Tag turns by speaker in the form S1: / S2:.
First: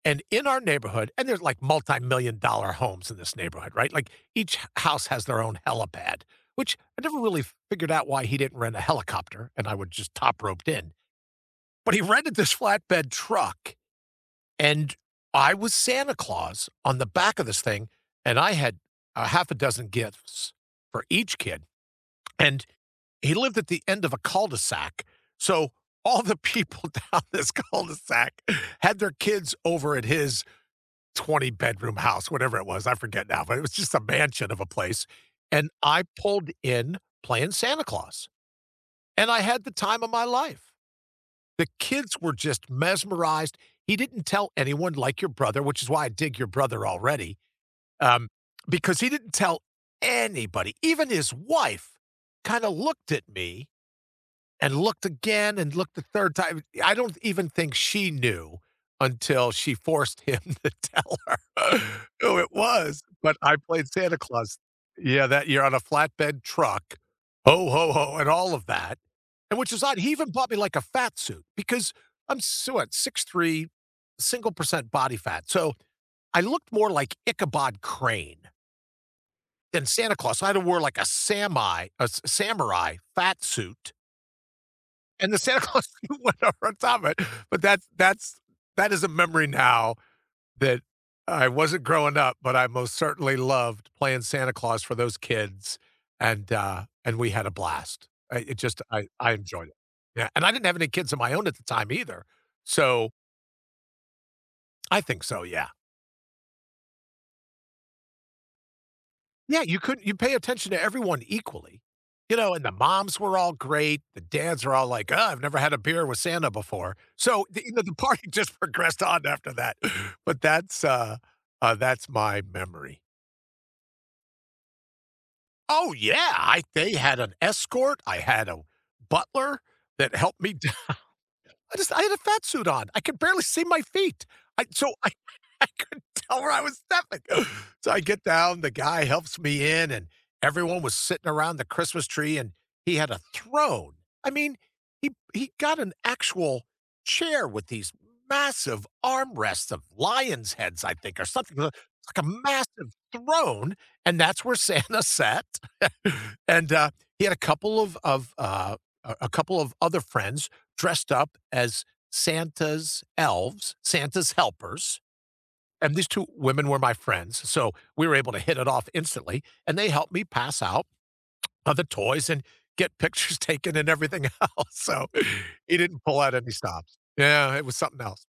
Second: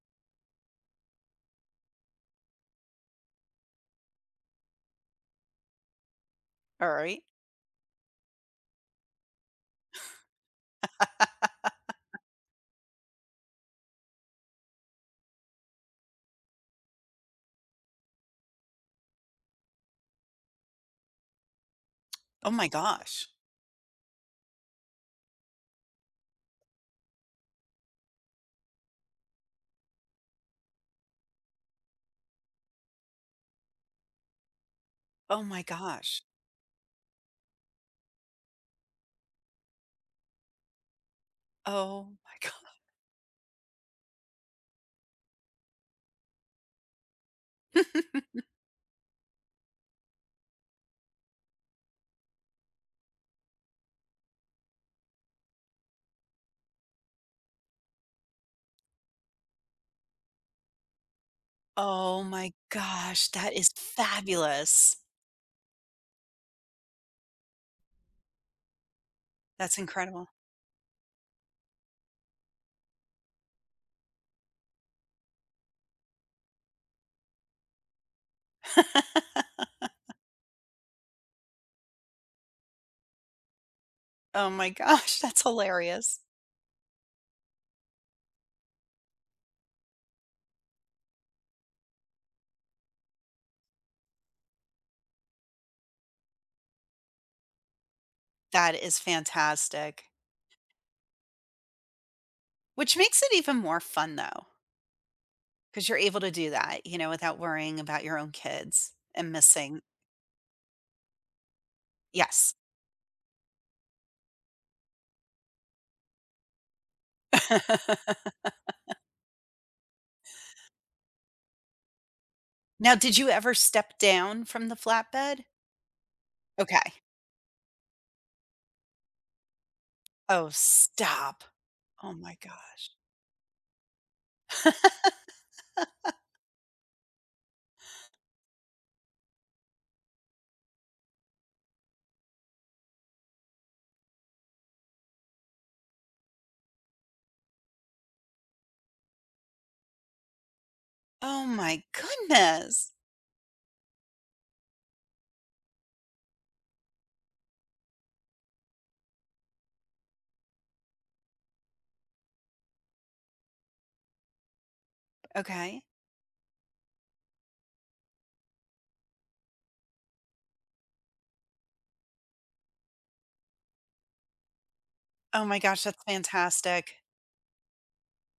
S1: And in our neighborhood and there's like multi-million dollar homes in this neighborhood, right, like, each h house has their own helipad, which
S2: All
S1: I never
S2: right.
S1: really figured out why he didn't rent a helicopter, and I would just top roped in, but he rented this flatbed truck and I was Santa Claus on the back of this thing, and I had a half a dozen gifts for each kid,
S2: Oh
S1: and
S2: my gosh.
S1: he lived at the end of a cul-de-sac. So, all the people down this cul-de-sac had their kids over at his twenty-bedroom house- whatever it was, I forget now, but it was just a mansion of a place-
S2: Oh my
S1: and I
S2: gosh.
S1: pulled in playing Santa Claus and I had the time of my life. The
S2: Oh
S1: kids
S2: my
S1: were just
S2: god.
S1: mesmerized. He didn't tell anyone like your brother, which is why I dig your brother already, um, because he didn't tell anybody, even his wife kinda looked at me and looked again and looked the 3rd time I don't even think she knew until she forced him to tell her.
S2: Oh
S1: Oh, it
S2: my
S1: was,
S2: gosh,
S1: but
S2: that
S1: I
S2: is
S1: played Santa Claus
S2: fabulous!
S1: Yeah, that you're on a flatbed truck, "Ho! Ho! Ho!" and all of that, and which
S2: That's
S1: is odd, he
S2: incredible.
S1: even bought me like a fat suit because I'm s what 6'3 single percent body fat. So, I looked more like Ichabod Crane than Santa Claus, so I had to wore like a samai a s samurai fat suit
S2: Oh my gosh,
S1: and the
S2: that's
S1: Santa Claus
S2: hilarious.
S1: suit went over on top of it. But that's that's that is a memory now that I wasn't growing up, but I most certainly loved playing Santa Claus for those kids, and, uh, and we had a blast. Uh, it
S2: That
S1: just
S2: is
S1: I I enjoyed it.
S2: fantastic.
S1: Yeah, and I didn't have any kids of my own at the time either,
S2: Which
S1: so
S2: makes it even more fun though.
S1: I think so, yeah.
S2: 'Cause you're able to do that, you know, without worrying about your own kids and
S1: Yeah, you
S2: missing
S1: couldn't you pay attention to everyone equally. You
S2: Yes.
S1: know, and the moms were all great, the dads are all like, "Oh, I've never had a beer with Santa before." So, the, you know, the party just progressed on after that, but that's, uh uh, that's my
S2: Now,
S1: memory.
S2: did you ever step down from the flatbed?
S1: Oh yeah! I
S2: Okay.
S1: they had an escort, I had a butler that helped
S2: Oh,
S1: me down
S2: stop!
S1: I just I had
S2: Oh
S1: a
S2: my
S1: fat suit on,
S2: gosh.
S1: I could barely see my feet. I so I I couldn't tell where I was stepping, so I get down, the guy helps me in, and everyone was sitting around the Christmas tree, and he had a throne. I mean, he he got an actual chair with these massive armrests of lions' heads, I think, or
S2: Oh
S1: something l
S2: my
S1: it's like a massive
S2: goodness.
S1: throne, and that's where Santa sat, and, uh, he had a couple of of, uh, a a couple of other friends dressed up as Santa's elves, Santa's helpers,
S2: Okay.
S1: and these 2 women were my friends, so we were able to hit it off instantly, and they helped me pass out of the toys and get pictures taken and everything else, so
S2: Oh my
S1: he
S2: gosh,
S1: didn't
S2: that's
S1: pull out any stops.
S2: fantastic.
S1: Yeah, it was something else.